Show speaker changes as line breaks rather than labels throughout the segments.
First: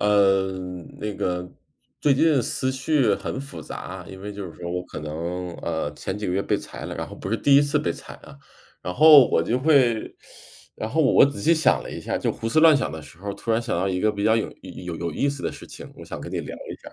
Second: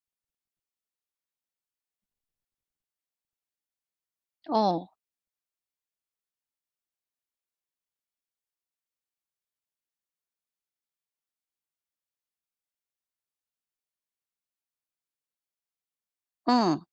呃，那个最近思绪很复杂，因为就是说我
哦。
可能，呃，前几个月被裁了，然后不是第1次被裁啊。然后我就会，然后我仔细想了一下，就胡思乱想的时候，突然想到一个比较有有有意思的事情，我想跟你聊一
嗯，
下。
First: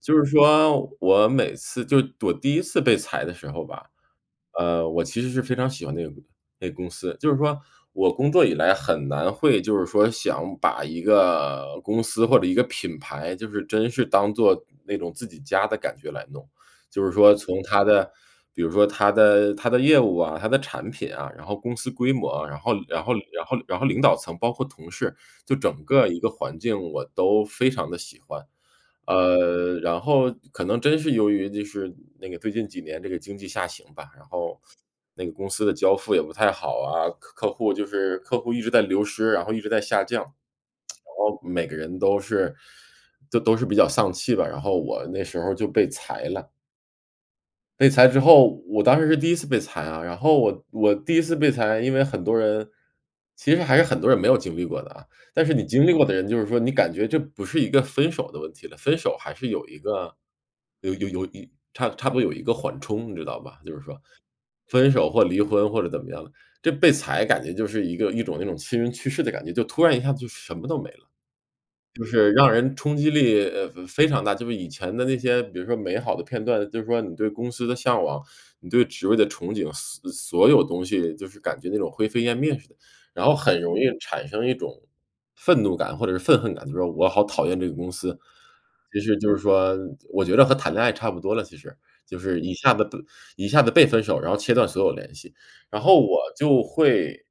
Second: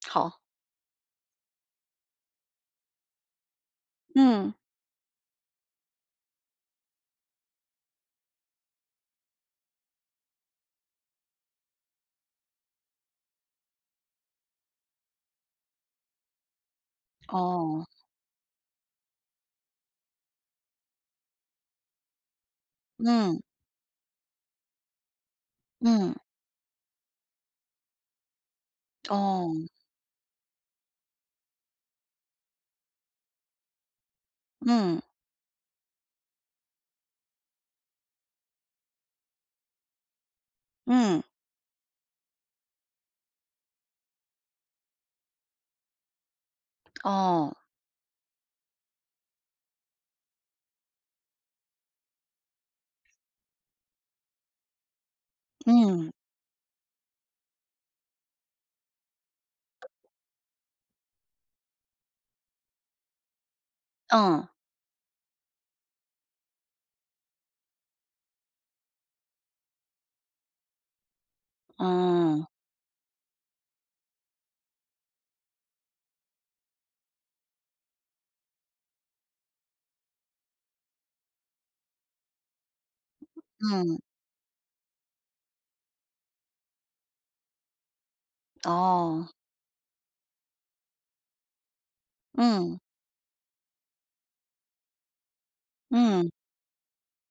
就是
好。
说我每次就我第1次被裁的时候吧，
嗯。
呃，我其实是非常喜欢那个那个公司。就是说，我工作以来很难会就是说想把一个公司或者一个品牌就是真是当做那种自己家的感觉来弄。就是说从它
哦。
的比如说它的它的业务啊，它的产品啊，然后公司规模，然后然后
嗯。
然后然后领导层包括同事，就整个
嗯。
一个环境，我都非常地喜欢。
哦。
呃，然后可能真是由于就是那个最近几年这个经济下行吧，然后
嗯。
那个公司的交付也不太好啊，客客户就是客户一直在流失，然后一直在下降，然
嗯。
后每个人都是都都是比较丧气吧，然后我那时候儿就被裁了。
哦。
被裁之后，我当时是第1次被裁啊，然后我我第1次被裁，因为很多人其实还是很多人没有经历过的啊。但是你经历过
嗯。
的人就是说你感觉这不是一个分手的问题了，分手还是有一个有有有差差不多有一个缓冲，你知道吧？就是说。
嗯。
分手或离婚或者怎么样的，就被裁感觉就是一个一种那种亲人去世的感觉，就突然一下就什么都没了，就是
嗯。
让人冲击力，呃，非常大。就是以前的那些，比如说美好的片段，就是说你对公司的向往，你对职位的憧憬，所所有东西就是感觉那种灰飞烟灭似的，然后很容易
嗯。
产生一种愤怒感或者是愤恨感，就说我好讨厌这个公司。其实就
哦。
是说我觉得和谈恋爱差不多了，其实。就是一下
嗯。
子一下子被分手，然后切断所有联系。然后我
嗯。
就会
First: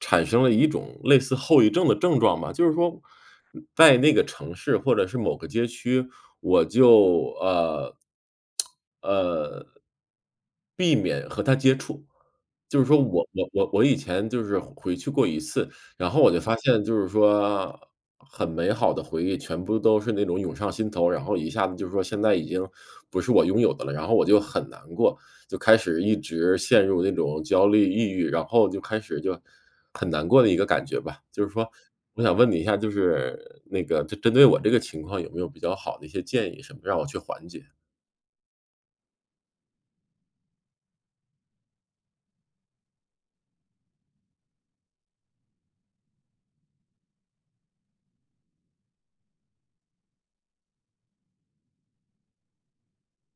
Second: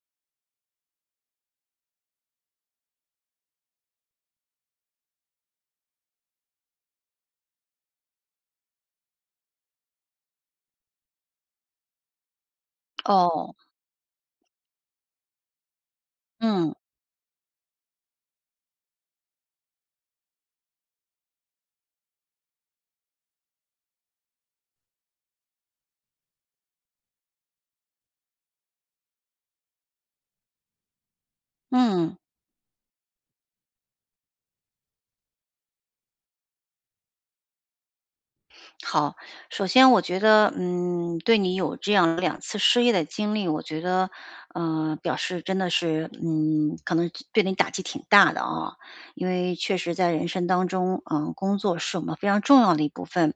产生了一种类似后遗症的症状吧，就是说在那个城市或者是某个街区，我就，呃，呃避免和它接触。就是说我我
哦。
我我以前就是回去过一次，然后我就发
嗯。
现就是说很美好的回忆全部都是那种涌上心头，然后一下子就说现在已经不是我拥有的了，然后我就很难过。就开始一直陷入那种焦虑抑郁，然后就开始就很难过的一个感觉吧。就是说
嗯。
我想问你一下，就是那个针针对我这个情况有没有比较好的一些建议，什么让我去缓解？
好，首先我觉得，嗯，对你有这样2次失业的经历，我觉得，呃，表示真的是嗯，可能对你打击挺大的啊，因为确实在人生当中，呃，工作是我们非常重要的一部分。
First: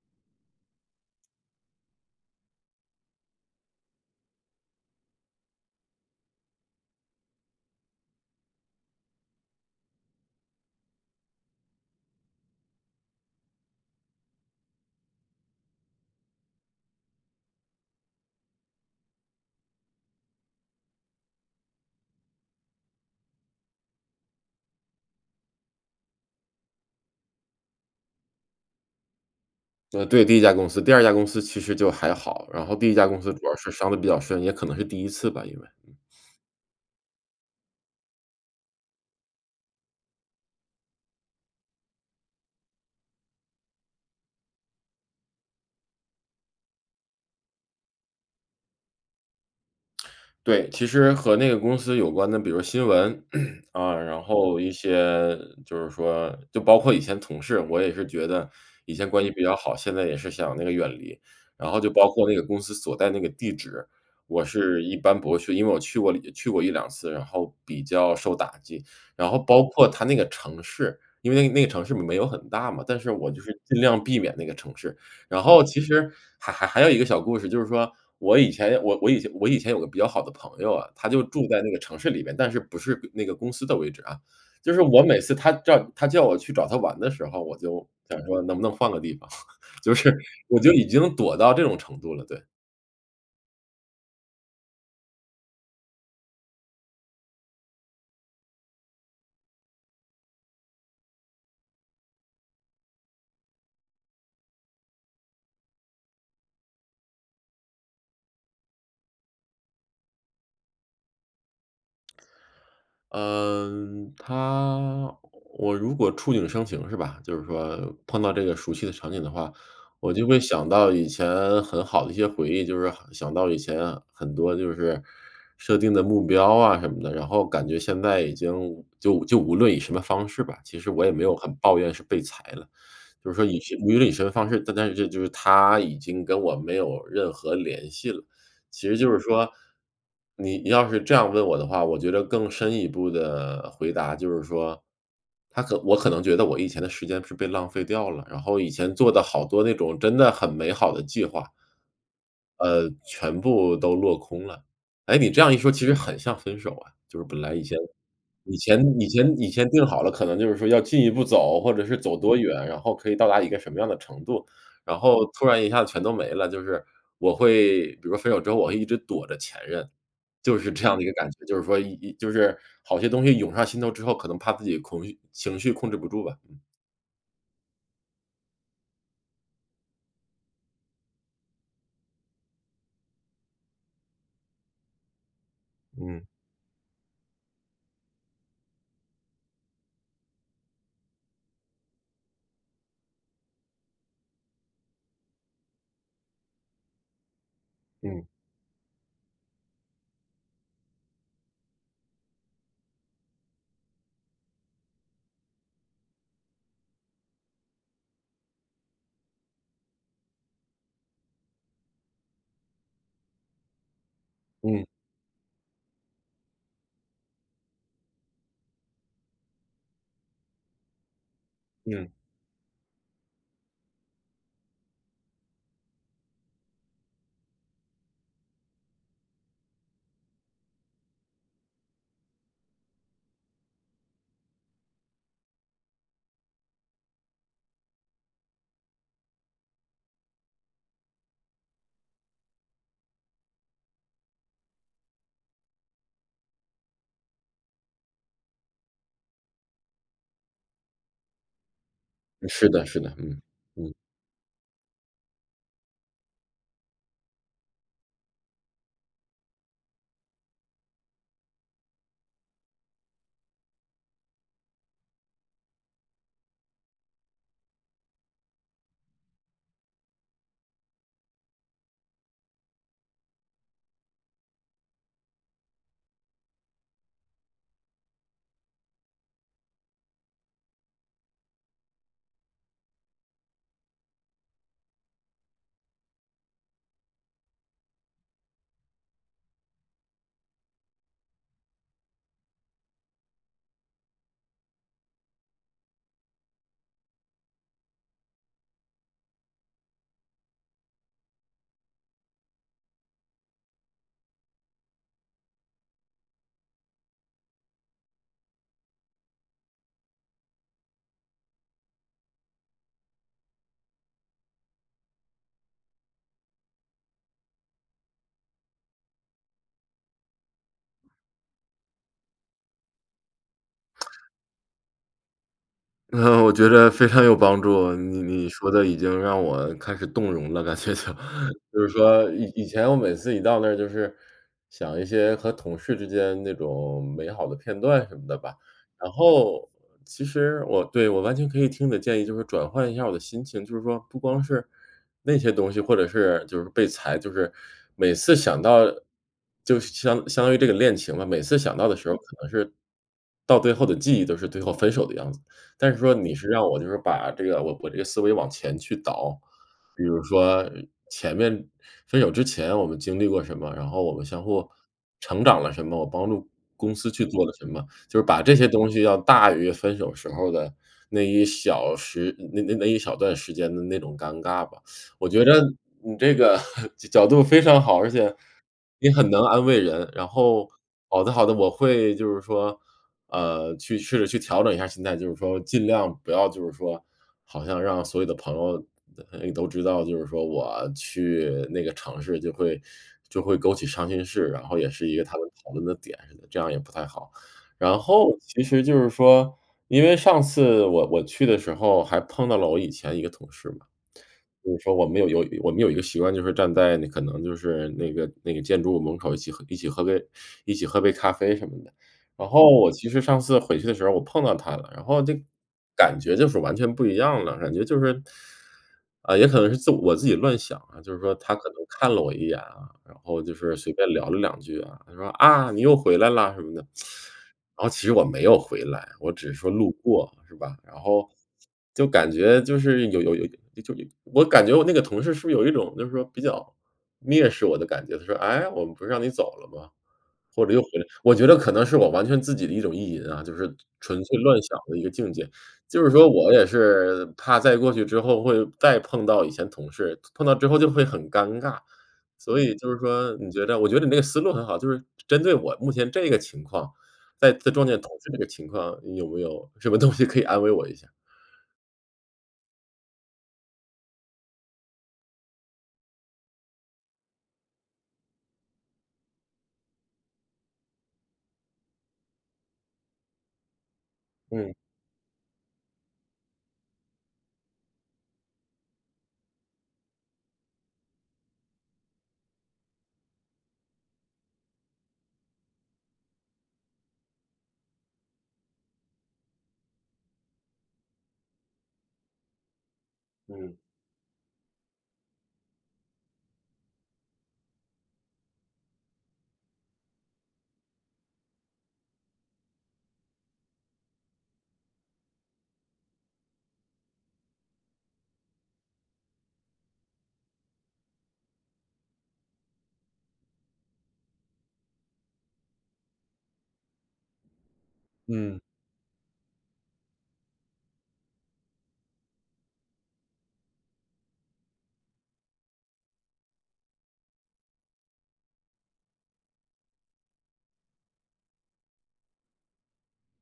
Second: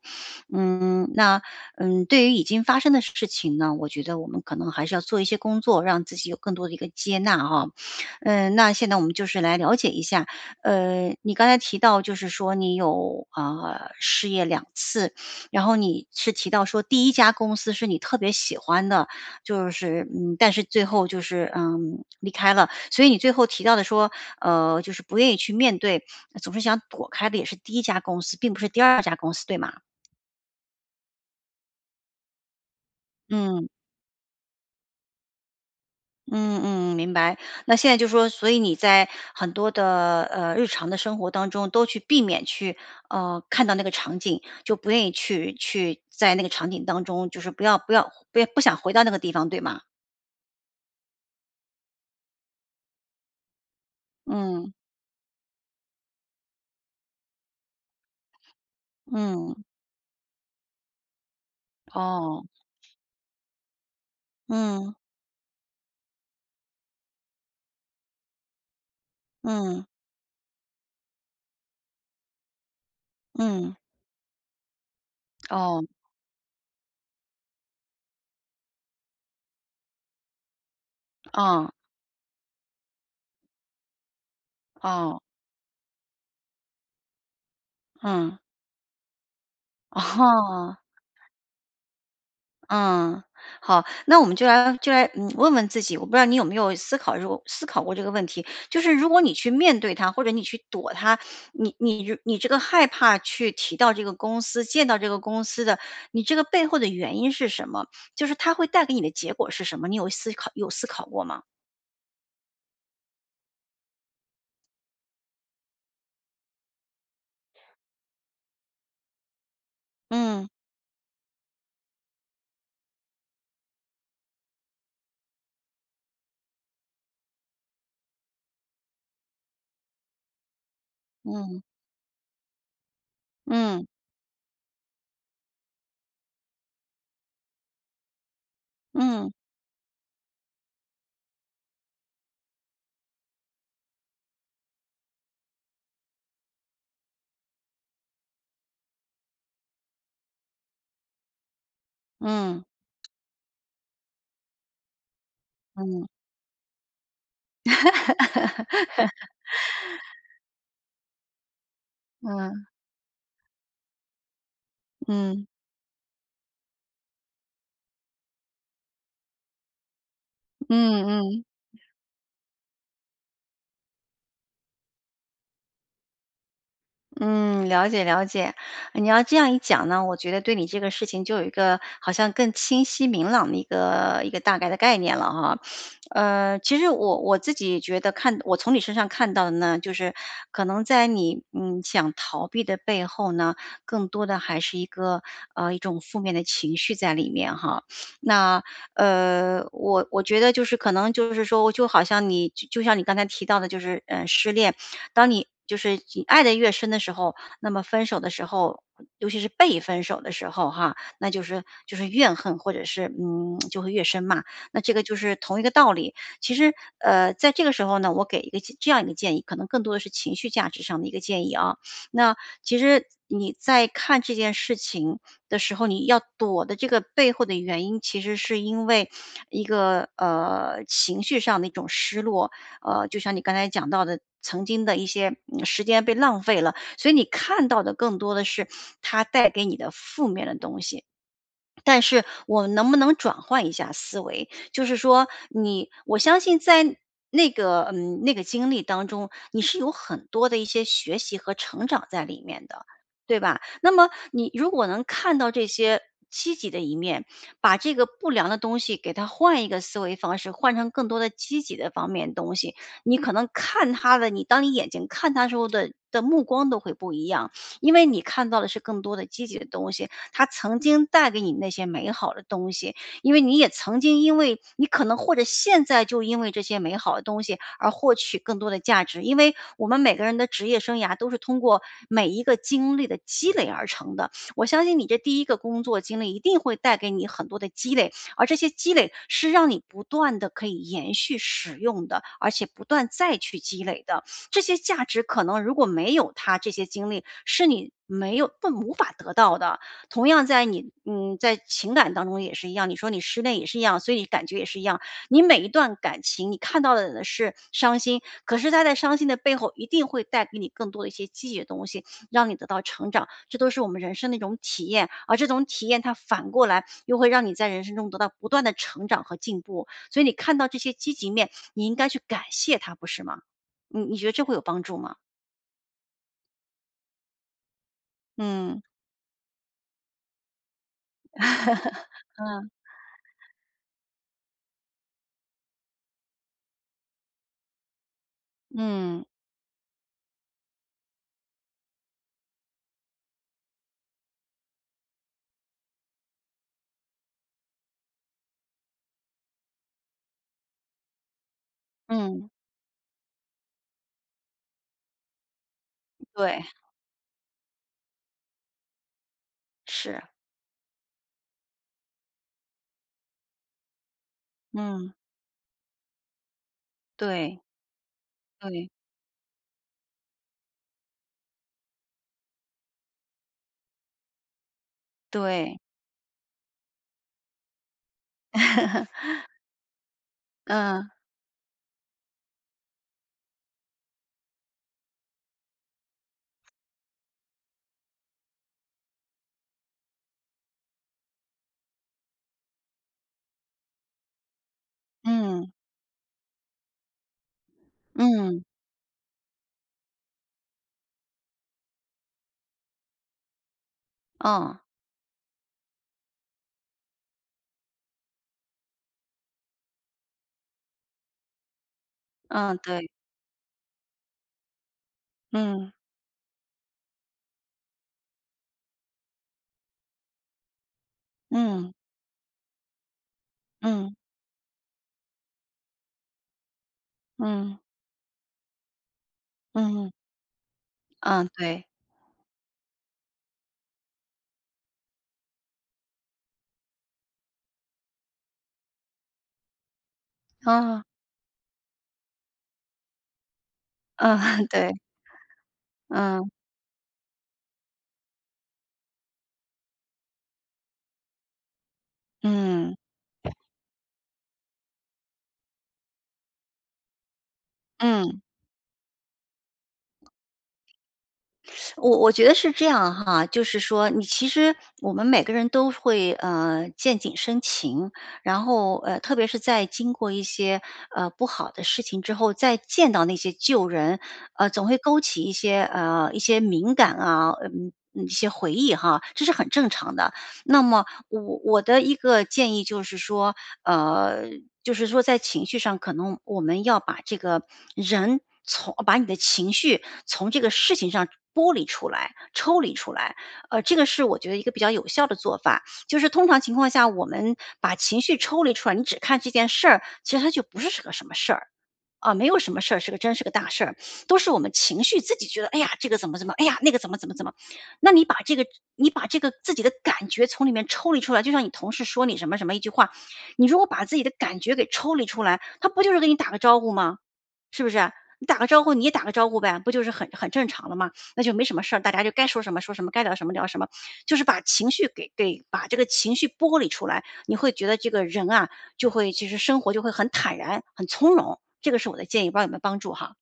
嗯，那，嗯，对于已经发生的事情呢我觉得我们可能还是要做一些工作，让自己有更多的一个接纳啊。嗯，那现在我们就是来了解一下，呃，你刚才提到就是说你有，啊，失业2次，然后你是提到说第1家公司是你特别喜欢的，就是，嗯，但是最后就是，嗯，离开了。所以你最后提到的说，呃，就是不愿意去面对，总是想躲开的也是第1家公司，并不是第2家公司对吗？
呃，对，第1家公司。第2家公司其实就还好，然后第1家公司主要
嗯。
是伤得比较深，也可能是第一次吧因为。
嗯嗯，明白。那现在就说，所以你在很多的，呃，日常的生活当中都去避免去，呃，看到那个场景，就不愿意去去在那个场景当中，就是不要不要不要不想回到那个地方，对吗？
对，其实和那个公司有关的比如新闻，啊，然后一
嗯。
些就是说就包括以前同事，我也是觉得以前关系比较
嗯。
好，现在也是想那个远离。然后就包括那个
哦。
公司所在那个地址，我是
嗯。
一般不会去，因为我去过呃，去过1-2次，然后比较受打击。然后包
嗯。
括它那个城市，因为那个城市没有很大嘛，但是我就是
嗯。
尽量避免那个城市。然后其
哦。
实还还还有一个小故事，就是说我以前我我以前我以前有个比较好的朋友啊，他就住在那
哦。
个城市里边，但是不是那个公司的位置啊。就是我
哦。
每次他叫他叫我去找他玩的时候我就想
嗯。
说：“能不能换个地方？“就是，我就
啊。
已经躲到这种程度了，对。
嗯，好，那我们就来就来，嗯，问问自己，我不知道你有没有思考这个思考过这个问题，就是如果你去面对它或者你去躲它，你你你这个害怕去提到这个公司，见到这个公司的，你这个背后的原因是什么？就是它会带给你的结果是什么？你有思考有思考过吗？
嗯，它我如果触景生情是吧，就是说碰到这个熟悉的场景的话，我就会
嗯。
想到以前很好的一些回忆。就是想到以前很多就是设定的目标啊什么的，然后感觉现在已经就就无论以什么方式吧，其实我也没有很
嗯。
抱怨是被裁了，就是说
嗯。
无论以什么方式。但但就是它已经跟我没有任何联系了，其实就是
嗯。
说，你要是这样问我的话，我觉得更深一步的回答就是说它可我可能觉得我以前的时间是被浪费掉了，然后以前做的好多那种真的很美好的计划
嗯。
呃，全部都落空了。诶，你这样一说其实
嗯。
很像分手啊，就是本来以前以前以前以前定好了，可能就是说要进一步走，或者是走多
嗯。
远，然后可以到达一个什么样的程度，然后
嗯。
突然一下全都没了。就是我会比如分手之后，我会一直躲着前任，就是这样的
嗯
一个感
嗯。
觉。就是说，呃呃，就是好些东西涌上心头之后，可能怕自己情绪情绪控制不住吧。
嗯，了解了解，你要这样一讲呢，我觉得对你这个事情就有一个好像更清晰明朗的一个一个大概的概念了哈。
嗯。
呃，其实我我自己觉得看我从你身上看到的呢，就是可能在你，嗯，想逃避的背后呢，更多的还是一个，呃，一种负面的情绪在里面哈。
嗯。
那，呃，我我觉得就是可能就是说，我就好像你就像你刚才提到的就是，呃，失恋，当你就是你爱得越深的时候，那么分手的时候，尤其是被分手的时候哈，那就是就是怨恨，或者是，嗯，就会越深嘛，那
嗯。
这个就是同一个道理。其实，呃，在这个时候呢，我给一个这样一个建议，可能更多的是情绪价值上的一个建议啊，
嗯。
那其实你在看这件事情的时候，你要躲的这个背后的原因，其实是因为一个，呃，情绪上的一种失落，呃，就像你刚才讲到的曾经的一些时间被浪费了，所以你看到的更多的是它带给你的负面的东西。但是我们能不能转换一下思维，就是说你，我相信在那个，嗯，那个经历当中，你是有很多的一些学习和成长在里面
是的
的，
是的，
对
嗯，
吧？那
嗯。
么你如果能看到这些积极的一面，把这个不良的东西给它换一个思维方式，换成更多的积极的方面的东西，你可能看它的，你当你眼睛看它的时候的的目光都会不一样，因为你看到的是更多的积极的东西，它曾经带给你那些美好的东西，因为你也曾经因为你可能或者现在就因为这些美好的东西而获取更多的价值，因为我们每个人的职业生涯都是通过每一个经历的积累而成的。我相信你这第1个工作经历一定会带给你很多的积累，而这些积累是让你不断地可以延续使用的，而且不断再去积累的。这些价值可能如果没有它这些经历是你没有无法得到的。同样在你，嗯，在情感当中也是一样，你说你失恋也是一样，所以感觉也是一样，你每一段感情，你看到的是伤心，可是它在伤心的背后一定会带给你更多的一些积极的东西，让你得到成长，这都是我们人生的一种体验，而这种体验它反过来又会让你在人生中得到不断的成长和进步，所以你看到这些积极面，你应该去感谢它不是吗？嗯，你觉 得这会有帮助吗？
嗯，我觉得非常有帮助。你你说
嗯。
的已经让我开始动容了感觉就。就是说 以以
嗯
前我每次一到那儿就是想一些和同事之间那种美好的片段什么的吧。然
嗯。
后其实我对，我完全可以听的建议，就是转换一下儿我的心情，就是说不光是那些东西，或者是就是被裁，就是每次想到就相相当于这个恋情吧，每次想到的时候可
嗯。
能是，到最后的记忆都是最后分手的样子。但是说你是让
对。
我就是把这个我我这个思维往前去倒，比
是
如
啊。
说前面，分手之前我们经历过什么，然后我们相互
嗯。
成长了什么，我帮助公司去做了
对。
什么，就是把这些
对。
东西要大于分手时候儿的那一小时，那那那一小段时间的那种尴尬吧。我觉得
对。
你这个 角度非常好。而且你很能 安慰人，然后，
嗯。
好的好的，我会就是说，呃，去试着去调整一下心态，就是说尽量不要就是说好像让所有的朋友，呃，都知道，就是说我去那个城市就会就会勾起伤心事，然后也是一个他们讨
嗯。
论的点，这样也不太好。然后，
嗯。
其实就是说，因为上次我我去的时候还碰到了我以前一个同事嘛。就是
哦。
说我们有有我们有一个习惯，就是站在你可能就是那个那个建筑物门口儿一起喝一起喝杯一起喝杯咖啡什么的。然后
嗯，
我
对。
其实上次回去的时候儿我碰到他了，然后就
嗯。
感觉就是完全不一样了，感觉就是，啊，也可能是自我自己乱想啊，就是说他可能
嗯。
看了我一眼啊，然后就是随便
嗯。
聊了两句啊，他说：“啊，你又回来啦！”什么的。
嗯。
然后其实我没有回来，我只是说路
嗯。
过是吧。然后，
嗯，对。
就感觉就是有有有就有我感觉我那个同事是不是有一种就是说比较蔑视我的感觉，他说：“哎，我们不让你走了吗？“或者又回
啊。
来。我觉得可能是我完全自己的一种意淫啊，就是纯
嗯，
粹乱 想
对。
的一个境界，就是说
嗯。
我也是怕再过去之后会再碰到以前同事，碰到之后就会很尴尬，所以就
嗯。
是说你觉得我觉得你那个思路很好，就是针对我目前这个情况，再再撞见同事这
嗯。
个情况，你有没有什么东西可以安慰我一下？
我我觉得是这样哈，就是说你其实我们每个人都会，呃，见景生情，然后，呃，特别是在经过一些，呃，不好的事情之后，再见到那些旧人，呃，
嗯。
总会勾起一些，呃，一些敏感啊，呃，一些回忆哈，这是很正常的。那么我我的一个建议就是说，呃，就是说在情绪上，可能我们要把这个人从把你的情绪从这个事情上剥离出来、抽离出来，
嗯。
呃，这个是我觉得一个比较有效的做法，就是通常情况下，我们把情绪抽离出来，你只看这件事儿，其实它就不是个什么事儿啊，没有什么事儿是个真是个大事儿，都是我们情绪自己觉得：“哎呀，这个怎么怎么，哎呀，那个怎么怎么怎么。”那你把这个你把这个自己的感觉从里面抽离出来，就像你同事说你什么什么一句话，你如果把自己的感觉给抽离出来，他不就是给你打个招呼吗？是不是？你打
嗯。
个招呼，你也打个招呼呗，不就是很很正常了吗？那就没什么事儿，大家就该说什么说什么，该聊什么聊什么，就是把情绪给给把这个情绪剥离出来，你会觉得这个人啊，就会就是生活就会很坦然、很从容，这个是我的建议，不知道有没有帮助哈。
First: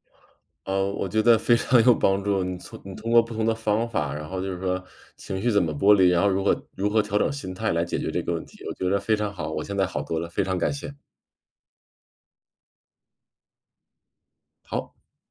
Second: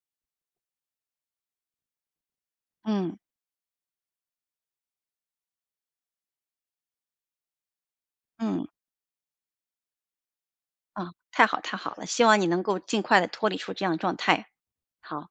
呃，我觉得非常有帮助，你从你通
嗯。
过不同的方法，然后就是说情绪怎么剥离，然后如何如何调整心态来解决这个问题，
嗯。
我觉得非常好，我现在好多了，非常感谢。
啊，太好太好了，希望你能够尽快地脱离出这样状态。
好。
好。